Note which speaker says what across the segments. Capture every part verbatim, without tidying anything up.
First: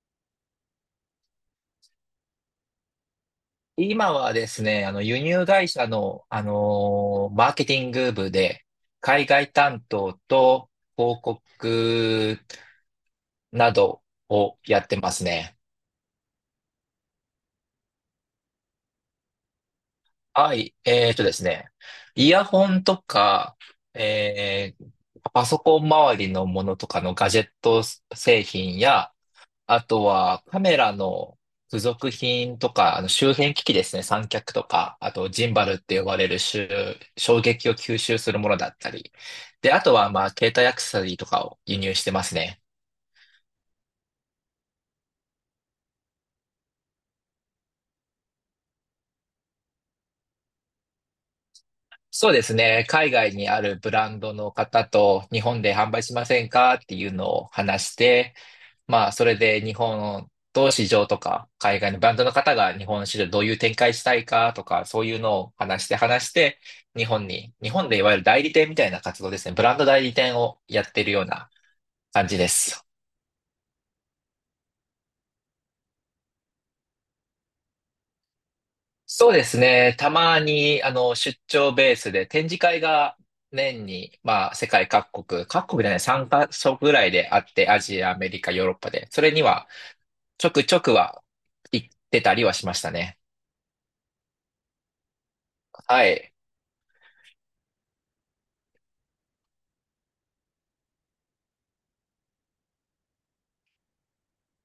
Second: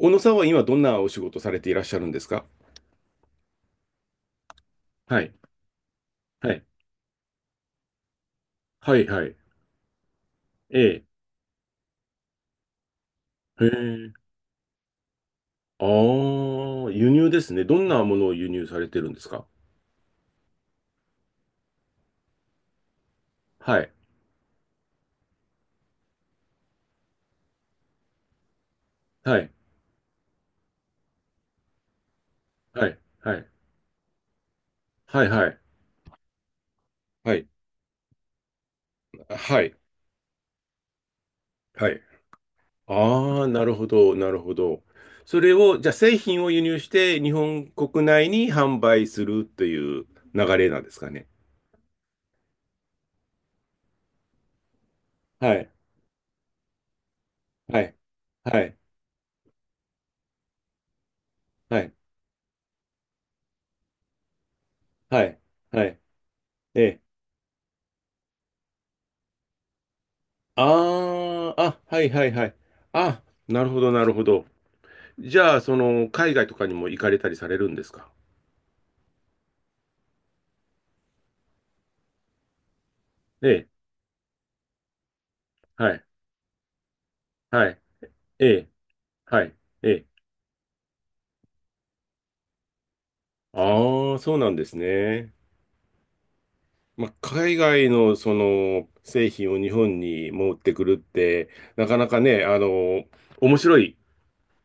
Speaker 1: 小野さんは今どんなお仕事されていらっしゃるんですか？
Speaker 2: 今はですね、あの、輸
Speaker 1: はい、
Speaker 2: 入会社の、あ
Speaker 1: はい、
Speaker 2: のーマーケティング部で、
Speaker 1: はい、は
Speaker 2: 海
Speaker 1: い。
Speaker 2: 外担当と
Speaker 1: ええ、
Speaker 2: 広告
Speaker 1: へ
Speaker 2: など
Speaker 1: え。
Speaker 2: をやってますね。
Speaker 1: ああ、輸入ですね。どんなものを輸入されてるんですか？
Speaker 2: はい。えっとですね、イヤホンとか、
Speaker 1: はい、
Speaker 2: えーパソコン周りのものとかのガジェット製品や、
Speaker 1: はい、
Speaker 2: あとはカメラの付属品と
Speaker 1: は
Speaker 2: か、
Speaker 1: い、
Speaker 2: あの周
Speaker 1: はい、
Speaker 2: 辺機器ですね、三脚とか、あ
Speaker 1: はい、
Speaker 2: と
Speaker 1: は
Speaker 2: ジン
Speaker 1: い、
Speaker 2: バルって呼ばれる周
Speaker 1: は
Speaker 2: 衝
Speaker 1: い。
Speaker 2: 撃を吸収するものだったり。
Speaker 1: は
Speaker 2: で、
Speaker 1: い。
Speaker 2: あとはまあ携帯アクセサリーとかを輸
Speaker 1: は
Speaker 2: 入
Speaker 1: い。
Speaker 2: してますね。
Speaker 1: ああ、なるほど、なるほど。それを、じゃあ製品を輸入して日本国内に販売するという流れなんですかね。
Speaker 2: そうですね、海外にあるブランドの方と日
Speaker 1: は
Speaker 2: 本
Speaker 1: い、
Speaker 2: で販売しませんかっていうのを
Speaker 1: は
Speaker 2: 話し
Speaker 1: い、
Speaker 2: て、
Speaker 1: はい、
Speaker 2: まあ、それで日本と市場とか、
Speaker 1: は
Speaker 2: 海外
Speaker 1: い、
Speaker 2: のブランドの方が日本の市場どういう展開したいかとか、そういう
Speaker 1: は
Speaker 2: の
Speaker 1: い、
Speaker 2: を
Speaker 1: は
Speaker 2: 話して
Speaker 1: い、
Speaker 2: 話して、
Speaker 1: ええ。
Speaker 2: 日本に、日本でいわゆる代理店みたいな活動ですね。ブランド代理店をやってるような
Speaker 1: ああ、あ、はいは
Speaker 2: 感
Speaker 1: い
Speaker 2: じ
Speaker 1: は
Speaker 2: で
Speaker 1: い。
Speaker 2: す。
Speaker 1: あ、なるほどなるほど。じゃあ、その、海外とかにも行かれたりされるんですか？
Speaker 2: そうですね。たまに、あの、出張ベースで展示会が
Speaker 1: ええ、
Speaker 2: 年に、まあ、世界各国、各国じ
Speaker 1: は
Speaker 2: ゃない、
Speaker 1: い、
Speaker 2: さんカ所ぐらいであって、
Speaker 1: はい、
Speaker 2: アジア、アメリ
Speaker 1: え
Speaker 2: カ、ヨー
Speaker 1: え、
Speaker 2: ロッパで、それに
Speaker 1: はい、
Speaker 2: は、
Speaker 1: ええ。
Speaker 2: ちょくちょくは行ってたりはしましたね。
Speaker 1: ああ、そうなんですね。
Speaker 2: はい。
Speaker 1: まあ、海外のその製品を日本に持ってくるって、なかなかね、あの、面白い、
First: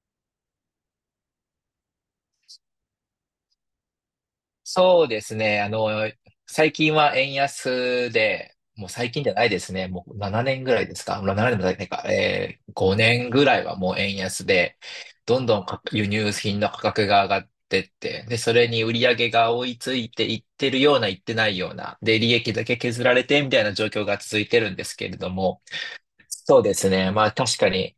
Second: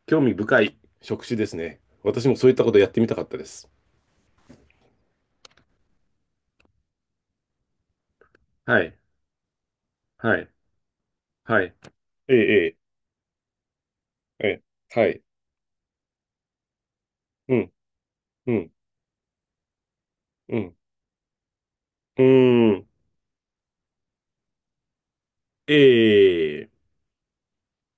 Speaker 1: 興味深い職種ですね。私もそういったことやってみたかったです。
Speaker 2: そうですね。あの、最近は円安で、
Speaker 1: は
Speaker 2: もう
Speaker 1: い、
Speaker 2: 最近じゃないですね。もう
Speaker 1: は
Speaker 2: 7
Speaker 1: い、
Speaker 2: 年ぐらいですか。ななねん
Speaker 1: は
Speaker 2: もな
Speaker 1: い。
Speaker 2: いか。
Speaker 1: え
Speaker 2: えー、
Speaker 1: え、
Speaker 2: ごねんぐらいはもう円
Speaker 1: え
Speaker 2: 安
Speaker 1: え、え
Speaker 2: で、
Speaker 1: え、はい。
Speaker 2: どんどんか輸入品の価格が上がっ
Speaker 1: うん、
Speaker 2: てって、で、
Speaker 1: う
Speaker 2: それ
Speaker 1: ん、
Speaker 2: に売り上げが追いついていっ
Speaker 1: う
Speaker 2: て
Speaker 1: ん。
Speaker 2: るような、いってないような、で、
Speaker 1: う
Speaker 2: 利益だ
Speaker 1: ー
Speaker 2: け
Speaker 1: ん。
Speaker 2: 削られてみたいな状況が続いてるんですけれども、そう
Speaker 1: ええ、
Speaker 2: ですね。まあ確かに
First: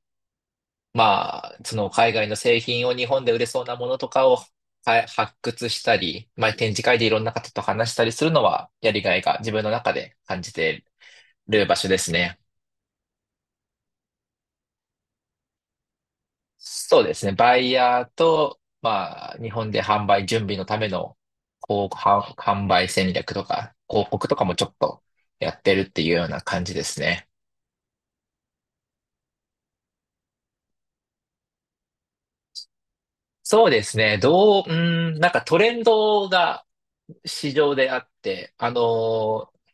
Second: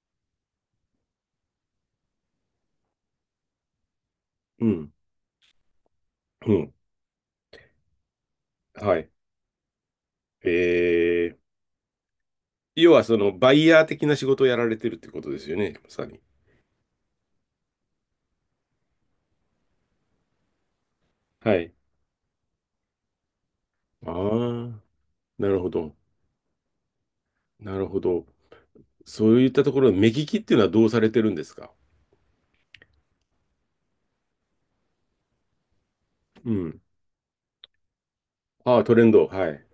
Speaker 2: まあ、その海外の製品を日本で売れそうなものとかを、
Speaker 1: うん、
Speaker 2: はい、発掘したり、ま
Speaker 1: う
Speaker 2: あ、展
Speaker 1: ん、
Speaker 2: 示会でいろんな方と話したりするのはや
Speaker 1: は
Speaker 2: り
Speaker 1: い。
Speaker 2: がいが自分の中で感じて
Speaker 1: ええ。
Speaker 2: る場所ですね。
Speaker 1: 要はそのバイヤー的な仕事をやられてるってことですよね、まさに。
Speaker 2: そうですね。バイヤーと、まあ、日本で販売準備のための
Speaker 1: はい。
Speaker 2: こう販販売戦略とか、広
Speaker 1: あ
Speaker 2: 告とかもちょっ
Speaker 1: あ、
Speaker 2: と
Speaker 1: な
Speaker 2: や
Speaker 1: る
Speaker 2: っ
Speaker 1: ほ
Speaker 2: てるっ
Speaker 1: ど。
Speaker 2: ていうような感じですね。
Speaker 1: なるほど。そういったところ目利きっていうのはどうされてるんですか？
Speaker 2: そうですね。どう、うーん、なんかトレンド
Speaker 1: う
Speaker 2: が
Speaker 1: ん。
Speaker 2: 市場であって、あ
Speaker 1: ああ、トレンド。は
Speaker 2: の
Speaker 1: い。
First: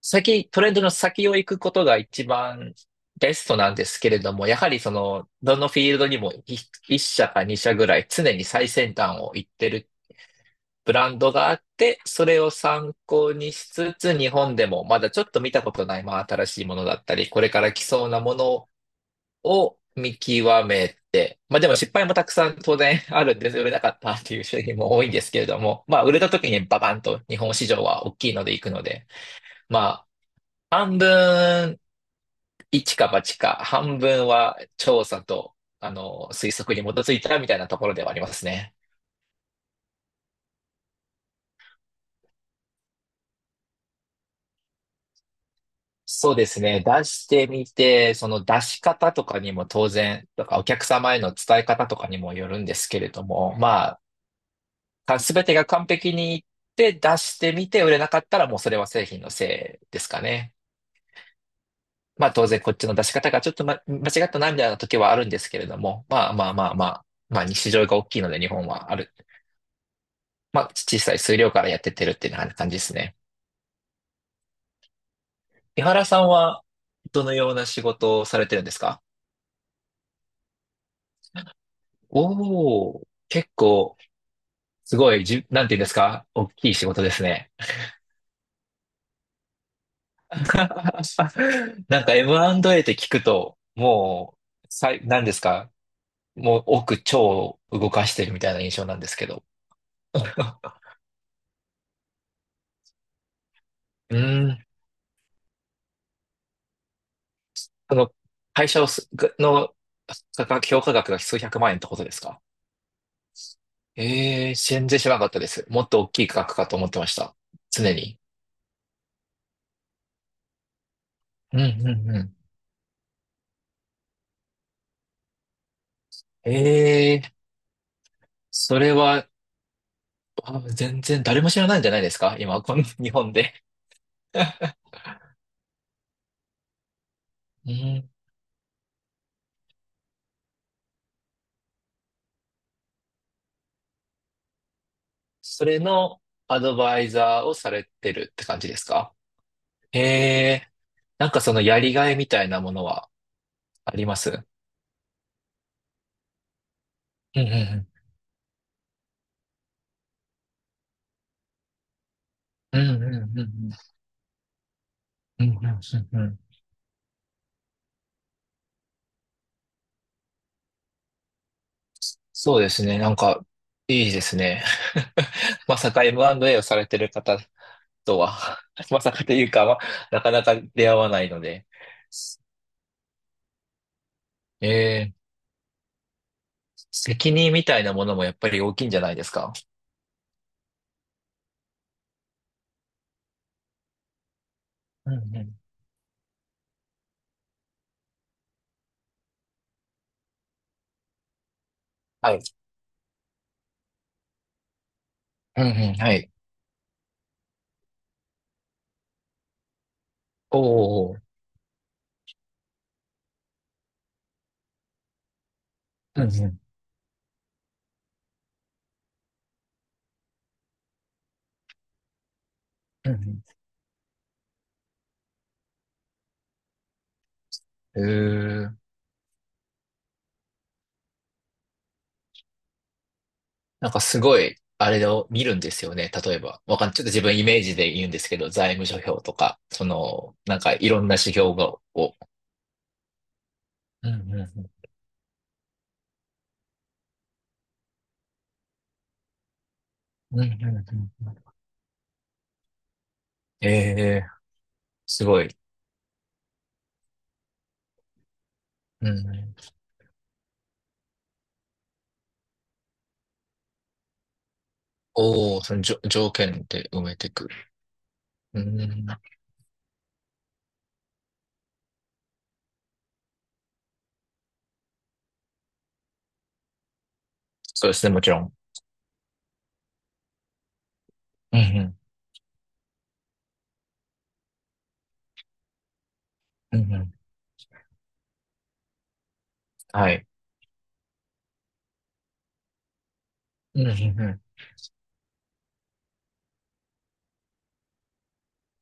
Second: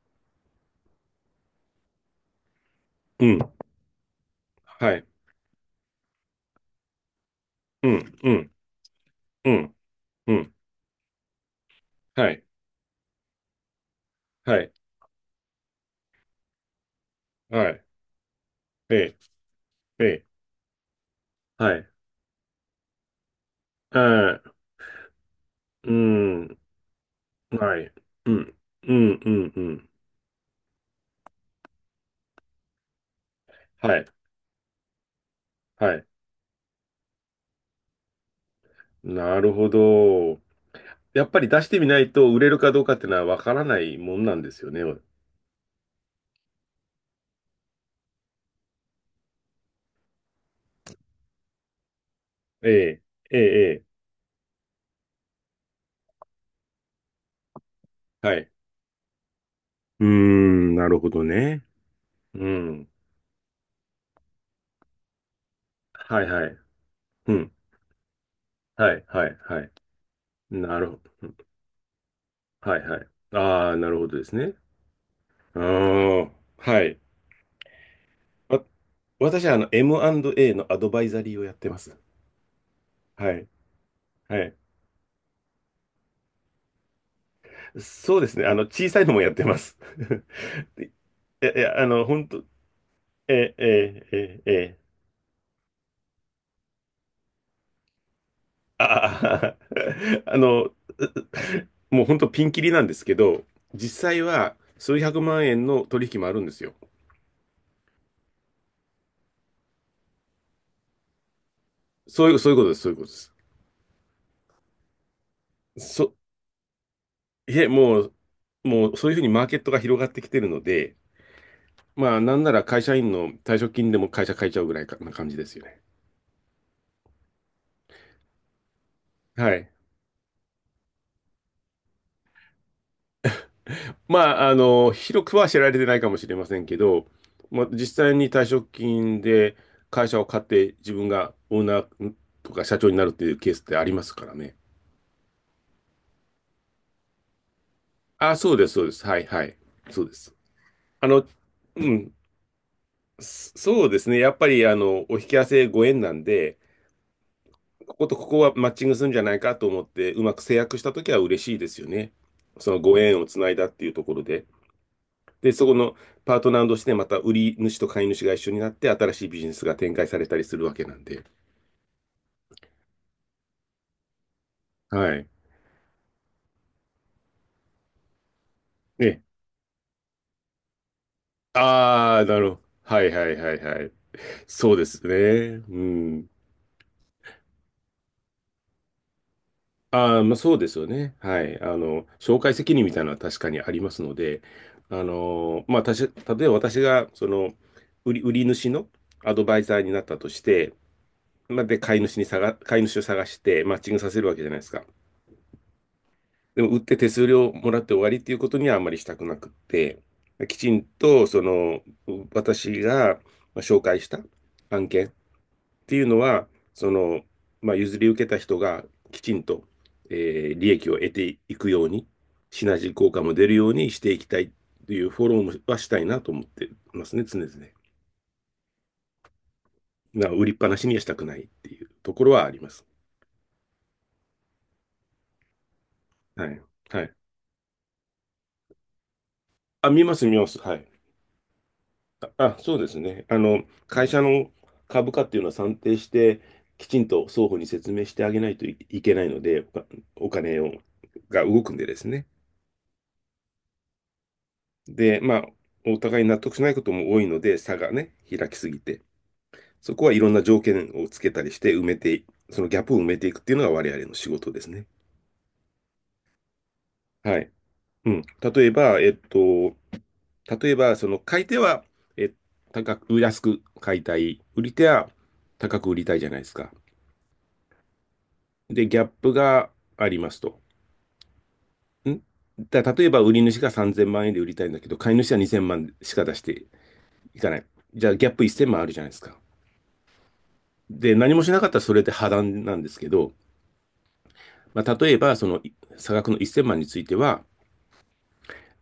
Speaker 2: 先、トレンドの先を行くことが一番
Speaker 1: う
Speaker 2: ベ
Speaker 1: ん。
Speaker 2: ストなんですけれども、やはりそ
Speaker 1: はい。
Speaker 2: の、どのフィールドにもい一社か二社ぐ
Speaker 1: う
Speaker 2: らい
Speaker 1: ん。う
Speaker 2: 常に
Speaker 1: ん。
Speaker 2: 最先端を行っ
Speaker 1: う
Speaker 2: て
Speaker 1: ん。
Speaker 2: る
Speaker 1: うん。
Speaker 2: ブランドがあって、そ
Speaker 1: は
Speaker 2: れ
Speaker 1: い。
Speaker 2: を参考にしつつ、日本
Speaker 1: は
Speaker 2: で
Speaker 1: い。
Speaker 2: もまだちょっと見たことない、まあ新しいものだったり、これか
Speaker 1: は
Speaker 2: ら来
Speaker 1: い。
Speaker 2: そうなもの
Speaker 1: ええ。
Speaker 2: を
Speaker 1: え
Speaker 2: 見
Speaker 1: え。
Speaker 2: 極めて、まあで
Speaker 1: は
Speaker 2: も
Speaker 1: い。
Speaker 2: 失敗もたくさん当然あるんです。売れなかったって
Speaker 1: あ
Speaker 2: いう
Speaker 1: あ、
Speaker 2: 商品も多いんですけれども、
Speaker 1: う
Speaker 2: まあ売れた時
Speaker 1: ん。
Speaker 2: にババンと日本市
Speaker 1: は
Speaker 2: 場
Speaker 1: い。
Speaker 2: は大
Speaker 1: う
Speaker 2: きいので
Speaker 1: ん。
Speaker 2: 行くの
Speaker 1: う
Speaker 2: で、
Speaker 1: ん。うん。う
Speaker 2: ま
Speaker 1: ん。
Speaker 2: あ、半分一か八か、
Speaker 1: は
Speaker 2: 半
Speaker 1: い。
Speaker 2: 分は調査と、あ
Speaker 1: はい。
Speaker 2: の、推測に基づいたみたいなところではありますね。
Speaker 1: なるほど。やっぱり出してみないと売れるかどうかっていうのはわからないもんなんですよね。
Speaker 2: そうですね。出してみて、その出し方とかにも当然、とかお客様への伝え方とかにもよるん
Speaker 1: え
Speaker 2: ですけ
Speaker 1: え、
Speaker 2: れど
Speaker 1: え
Speaker 2: も、
Speaker 1: え、え
Speaker 2: まあ、すべてが完璧にいって出してみて売れなか
Speaker 1: え、
Speaker 2: っ
Speaker 1: は
Speaker 2: たら
Speaker 1: い。
Speaker 2: もうそれは製品のせいで
Speaker 1: うー
Speaker 2: すかね。
Speaker 1: ん、なるほどね。
Speaker 2: まあ
Speaker 1: う
Speaker 2: 当然こっち
Speaker 1: ん。
Speaker 2: の出し方がちょっと、ま、間違ったなみたいな時はあるんですけれども、
Speaker 1: はい
Speaker 2: まあ
Speaker 1: は
Speaker 2: まあ
Speaker 1: い。
Speaker 2: まあまあ、
Speaker 1: う
Speaker 2: まあ
Speaker 1: ん。
Speaker 2: 市場が大きいので日本は
Speaker 1: は
Speaker 2: あ
Speaker 1: い、
Speaker 2: る
Speaker 1: はい、はい。
Speaker 2: まあ、
Speaker 1: なるほ
Speaker 2: 小
Speaker 1: ど。
Speaker 2: さい
Speaker 1: うん。
Speaker 2: 数量からやってってるっていうような感じ
Speaker 1: はい
Speaker 2: です
Speaker 1: はい。
Speaker 2: ね。
Speaker 1: ああ、なるほどですね。あ
Speaker 2: 井原さん
Speaker 1: あ、
Speaker 2: は、
Speaker 1: はい。
Speaker 2: どのような仕事をされてる
Speaker 1: わ
Speaker 2: んですか？
Speaker 1: 私はあの エムアンドエー のアドバイザリーをやってます。
Speaker 2: おおー、
Speaker 1: はい。
Speaker 2: 結構、
Speaker 1: はい。
Speaker 2: すごい、じ、なんて言うんですか？大きい仕事ですね。
Speaker 1: そうですね。あの、小さいのもやってます。いや、いや、あ
Speaker 2: な
Speaker 1: の、
Speaker 2: んか
Speaker 1: 本当、
Speaker 2: エムアンドエー って聞く
Speaker 1: ええ、
Speaker 2: と、
Speaker 1: ええ、
Speaker 2: も
Speaker 1: ええ、
Speaker 2: う、
Speaker 1: え。
Speaker 2: さい、なんですか？もう奥超動かしてるみたいな印象なんですけど。
Speaker 1: あー あの、もう本当ピンキリなんですけど、実
Speaker 2: う
Speaker 1: 際
Speaker 2: ー
Speaker 1: は
Speaker 2: ん、
Speaker 1: 数百万円の取引もあるんですよ。
Speaker 2: その、会社をす、の、価格、評価額が数百万円ってことです
Speaker 1: そういう、
Speaker 2: か？
Speaker 1: そういうことです、そういうことです。
Speaker 2: ええ、全然知らなかったです。もっと大
Speaker 1: そ、
Speaker 2: きい額かと思ってました。
Speaker 1: いえ、
Speaker 2: 常
Speaker 1: もう、
Speaker 2: に。
Speaker 1: もうそういうふうにマーケットが広がってきてるので、
Speaker 2: うん、うん、
Speaker 1: ま
Speaker 2: う
Speaker 1: あ、な
Speaker 2: ん。
Speaker 1: んなら会社員の退職金でも会社変えちゃうぐらいかな感じですよね。
Speaker 2: ええ、それは、
Speaker 1: はい。
Speaker 2: あ、全然誰も知らないんじゃないですか今、この 日本で。
Speaker 1: まあ、あ の、広くは知られてないかもしれませんけど、まあ、
Speaker 2: う
Speaker 1: 実
Speaker 2: ん。
Speaker 1: 際に退職金で会社を買って自分がオーナーとか社長になるっていうケースってありますからね。
Speaker 2: それのアドバイザーをされてるっ
Speaker 1: あ、
Speaker 2: て
Speaker 1: そう
Speaker 2: 感
Speaker 1: で
Speaker 2: じ
Speaker 1: す、
Speaker 2: で
Speaker 1: そ
Speaker 2: す
Speaker 1: うです。
Speaker 2: か？
Speaker 1: はいはい。
Speaker 2: え
Speaker 1: そうです。
Speaker 2: え、
Speaker 1: あの、
Speaker 2: なんかそのや
Speaker 1: う
Speaker 2: り
Speaker 1: ん、
Speaker 2: がいみたいなものは
Speaker 1: そそう
Speaker 2: あ
Speaker 1: で
Speaker 2: り
Speaker 1: す
Speaker 2: ま
Speaker 1: ね。やっ
Speaker 2: す？
Speaker 1: ぱり、あの、お引き合わせご縁なんで、
Speaker 2: うんう
Speaker 1: こことここはマッチングするんじゃないかと思って、うまく制約したときは嬉しいですよね。そ
Speaker 2: ん
Speaker 1: の
Speaker 2: う
Speaker 1: ご
Speaker 2: ん。うん
Speaker 1: 縁を
Speaker 2: う
Speaker 1: つ
Speaker 2: んう
Speaker 1: ないだ
Speaker 2: ん
Speaker 1: っ
Speaker 2: う
Speaker 1: てい
Speaker 2: ん。
Speaker 1: うところで。
Speaker 2: うん
Speaker 1: で、
Speaker 2: うんう
Speaker 1: そこの
Speaker 2: んう
Speaker 1: パ
Speaker 2: ん。
Speaker 1: ートナーとしてまた売り主と買い主が一緒になって、新しいビジネスが展開されたりするわけなんで。
Speaker 2: そうですね。なんか、いいですね。
Speaker 1: はい。
Speaker 2: まさか エムアンドエー をされてる方とは、まさ
Speaker 1: ね。
Speaker 2: かというか、まあ、なかなか出会わないので、
Speaker 1: ああ、なるほど。はいはいはいはい。
Speaker 2: え
Speaker 1: そうです
Speaker 2: ー
Speaker 1: ね。うん。
Speaker 2: 責任みたいなものもやっぱり大きいんじゃないですか。
Speaker 1: ああ、まあ、そうですよね。はい。あの、紹介責任みたいなのは確かにありますので、あ
Speaker 2: うんうん。
Speaker 1: の、まあ、たし、例えば私が、その、売り、売り主のアドバイザーになったとして、まあ、で、買い主に
Speaker 2: はい。
Speaker 1: 探、買い主を探して、マッチングさせるわけじゃないですか。
Speaker 2: うんうん、はい。
Speaker 1: でも、売って手数料もらって終わりっていうことにはあんまりしたくなくって、き
Speaker 2: お
Speaker 1: ちん
Speaker 2: お、
Speaker 1: と、その、私がまあ紹介した案件っていうの
Speaker 2: うんう
Speaker 1: は、
Speaker 2: ん、
Speaker 1: その、まあ、譲り受けた人がきちんと、えー利益を得ていくように、シナジー
Speaker 2: う
Speaker 1: 効果も
Speaker 2: ん
Speaker 1: 出るようにしていきたいというフォローもはしたいなと思ってますね、常々。
Speaker 2: うん。うーん。
Speaker 1: な売りっぱなしにはしたくないっていうところはあります。
Speaker 2: なんかすごい、あれを見るんですよね。例え
Speaker 1: は
Speaker 2: ば、
Speaker 1: い。
Speaker 2: わかん、ち
Speaker 1: は
Speaker 2: ょっと
Speaker 1: い。
Speaker 2: 自分イメージで言うんですけど、財務諸表とか、そ
Speaker 1: あ、見ます、
Speaker 2: の、
Speaker 1: 見ま
Speaker 2: な
Speaker 1: す。
Speaker 2: んか
Speaker 1: は
Speaker 2: い
Speaker 1: い。
Speaker 2: ろんな指標が、を。
Speaker 1: あ、あそうですね。あの、会
Speaker 2: うん
Speaker 1: 社
Speaker 2: うん
Speaker 1: の
Speaker 2: うん。
Speaker 1: 株価っていうのは算定して、きちんと双方に説明してあげないといいけないので、おお
Speaker 2: うんうん
Speaker 1: 金
Speaker 2: う
Speaker 1: を
Speaker 2: んうん。
Speaker 1: が動くんでですね。
Speaker 2: ええ、
Speaker 1: で、
Speaker 2: す
Speaker 1: ま
Speaker 2: ご
Speaker 1: あ、
Speaker 2: い。
Speaker 1: お互い納得しないことも多いので、差がね、開きすぎて、
Speaker 2: うんうん。
Speaker 1: そこはいろんな条件をつけたりして埋めて、そのギャップを埋めていくっていうのが我々の仕事ですね。
Speaker 2: おお、そのじょ条件で埋めて
Speaker 1: は
Speaker 2: く
Speaker 1: い。
Speaker 2: る。
Speaker 1: うん。
Speaker 2: う
Speaker 1: 例えば、
Speaker 2: ん。
Speaker 1: えっと、例えば、その買い手は、え、高く、安く買いたい。売り手は高く売りたいじゃないですか。
Speaker 2: そうですね、もちろん。
Speaker 1: で、ギャップがありますと。
Speaker 2: うん
Speaker 1: んだ、例えば、売り主がさんぜんまん円で売りたいんだけど、買い主はにせんまんしか出して
Speaker 2: うん。うんうん。
Speaker 1: いかない。じゃあ、ギャップいっせんまんあるじゃないですか。
Speaker 2: はい。
Speaker 1: で、何もしなかったらそれって破談なんですけど、
Speaker 2: うんうんう
Speaker 1: まあ、例えば、その差額のいっせんまんについては、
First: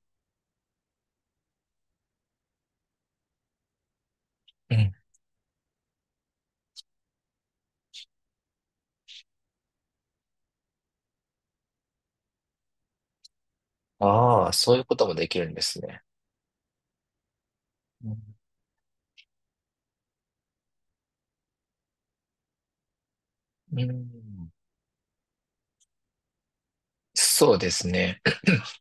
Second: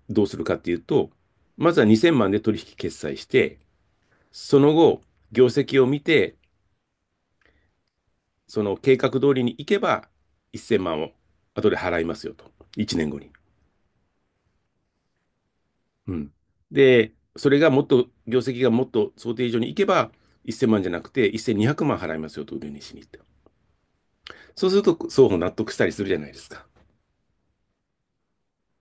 Speaker 1: どうするかっていうと、まずはにせんまんで取引決済して、その
Speaker 2: ん。う
Speaker 1: 後、
Speaker 2: ん。
Speaker 1: 業績を見て、その計画通りに行けば、いっせんまんを後で払いますよと。いちねんごに。
Speaker 2: ああ、そういうこともできるんですね。
Speaker 1: うん。で、それがもっと、
Speaker 2: うん。
Speaker 1: 業績がもっと想定以上に行けば、いっせんまんじゃなくて、せんにひゃくまん払いますよと、売りにしに行って。
Speaker 2: うん。
Speaker 1: そうすると、双方納得したりするじゃないですか。
Speaker 2: そうですね。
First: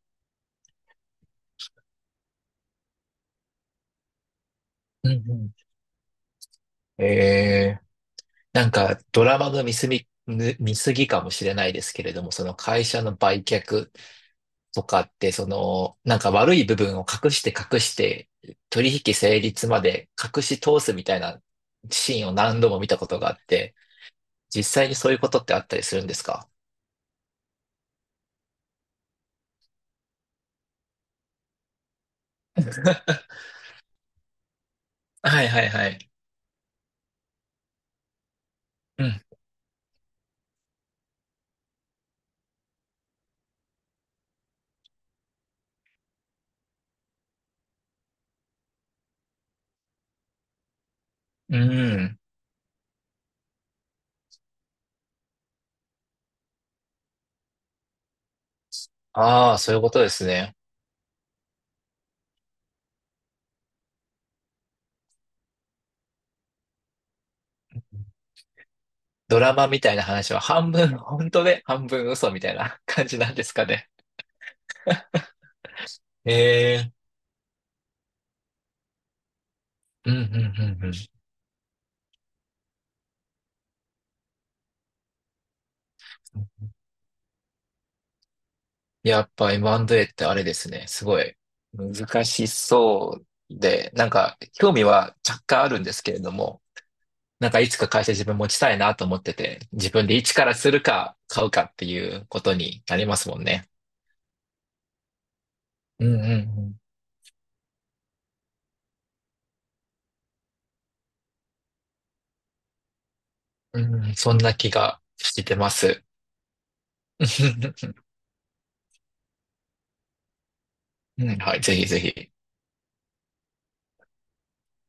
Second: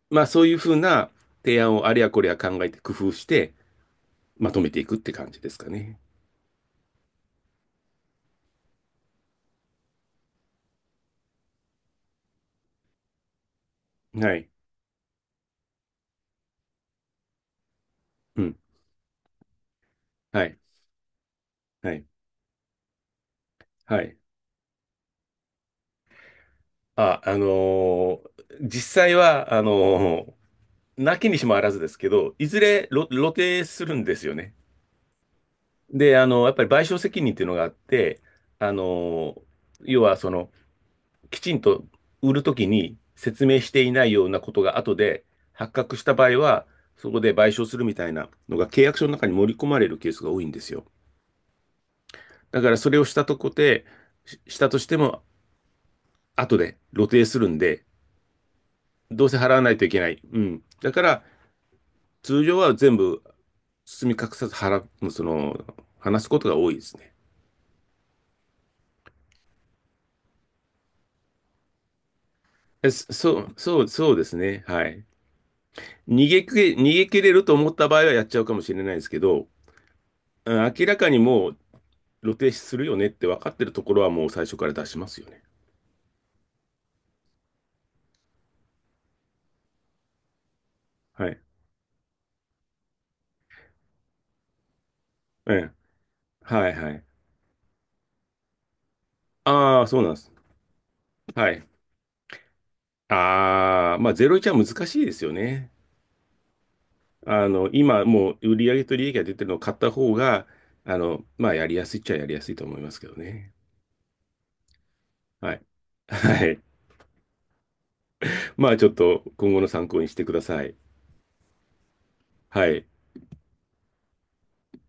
Speaker 1: まあそういうふうな提案をあれやこれや考えて工夫してまとめていくっ
Speaker 2: う
Speaker 1: て
Speaker 2: ん
Speaker 1: 感
Speaker 2: う
Speaker 1: じで
Speaker 2: ん。
Speaker 1: すかね。
Speaker 2: ええ、なんかドラマの見すぎ、ぬ見過ぎかもしれないですけれども、その会社の売却
Speaker 1: はい。
Speaker 2: とかって、その、なんか悪い部分を隠して隠して、
Speaker 1: うん。
Speaker 2: 取引成立まで隠
Speaker 1: は
Speaker 2: し
Speaker 1: い。
Speaker 2: 通すみたいな
Speaker 1: はい。
Speaker 2: シーンを何度も見たことがあって、
Speaker 1: はい。
Speaker 2: 実際にそういうことってあったりするんですか？
Speaker 1: あ、あのー実際は、あのーなきにしもあらずですけど、いずれろ露 呈するんですよね。
Speaker 2: はいはいはい。
Speaker 1: で、あのやっぱり賠償責任っていうのがあって、あ
Speaker 2: うん。
Speaker 1: のー要はその、きちんと売るときに説明していないようなことが後で発覚した場合は、そこで賠償するみたいなのが契約書の中に盛り込まれるケースが多いんですよ。
Speaker 2: うん。
Speaker 1: だからそれをしたとこで、したとしても後で露呈するんで、どうせ
Speaker 2: あ
Speaker 1: 払
Speaker 2: あ、
Speaker 1: わな
Speaker 2: そう
Speaker 1: い
Speaker 2: いう
Speaker 1: とい
Speaker 2: こ
Speaker 1: け
Speaker 2: と
Speaker 1: な
Speaker 2: で
Speaker 1: い。
Speaker 2: す
Speaker 1: う
Speaker 2: ね。
Speaker 1: ん。だから通常は全部包み隠さず払う、その、話すことが多いですね。
Speaker 2: ドラマみたいな話は半分本当で半分嘘みたいな
Speaker 1: え
Speaker 2: 感
Speaker 1: そ
Speaker 2: じなんで
Speaker 1: う、
Speaker 2: すか
Speaker 1: そう、
Speaker 2: ね。
Speaker 1: そうですね。はい。逃
Speaker 2: え
Speaker 1: げきれ、逃
Speaker 2: え。
Speaker 1: げ切れると思った場合はやっちゃうかもしれないですけど、
Speaker 2: うんうんうん
Speaker 1: 明
Speaker 2: うん。
Speaker 1: らかにもう露呈するよねって分かってるところはもう最初から出しますよね。
Speaker 2: やっぱ エムアンドエー ってあれですね。すご
Speaker 1: は
Speaker 2: い
Speaker 1: い。
Speaker 2: 難しそうで、なんか興味は若
Speaker 1: え
Speaker 2: 干あ
Speaker 1: え。
Speaker 2: るんですけれども、
Speaker 1: はいはい。
Speaker 2: なんかいつか会社自分持ちたいなと思ってて、
Speaker 1: ああ、
Speaker 2: 自
Speaker 1: そう
Speaker 2: 分
Speaker 1: な
Speaker 2: で
Speaker 1: んです。
Speaker 2: 一からするか買
Speaker 1: は
Speaker 2: うか
Speaker 1: い。
Speaker 2: っていうことになりますもんね。
Speaker 1: ああ、まあゼロイチは難しいですよね。
Speaker 2: うんうん
Speaker 1: あの、今もう売上と利益が出てるのを買った方が、あの、まあやりやすいっちゃやりやすいと思いますけどね。
Speaker 2: うん。うん、そんな気がし
Speaker 1: は
Speaker 2: て
Speaker 1: い。
Speaker 2: ます。
Speaker 1: はい。
Speaker 2: う
Speaker 1: まあちょっと今後の参考にしてください。
Speaker 2: ん、はい、ぜひぜひ。
Speaker 1: はい。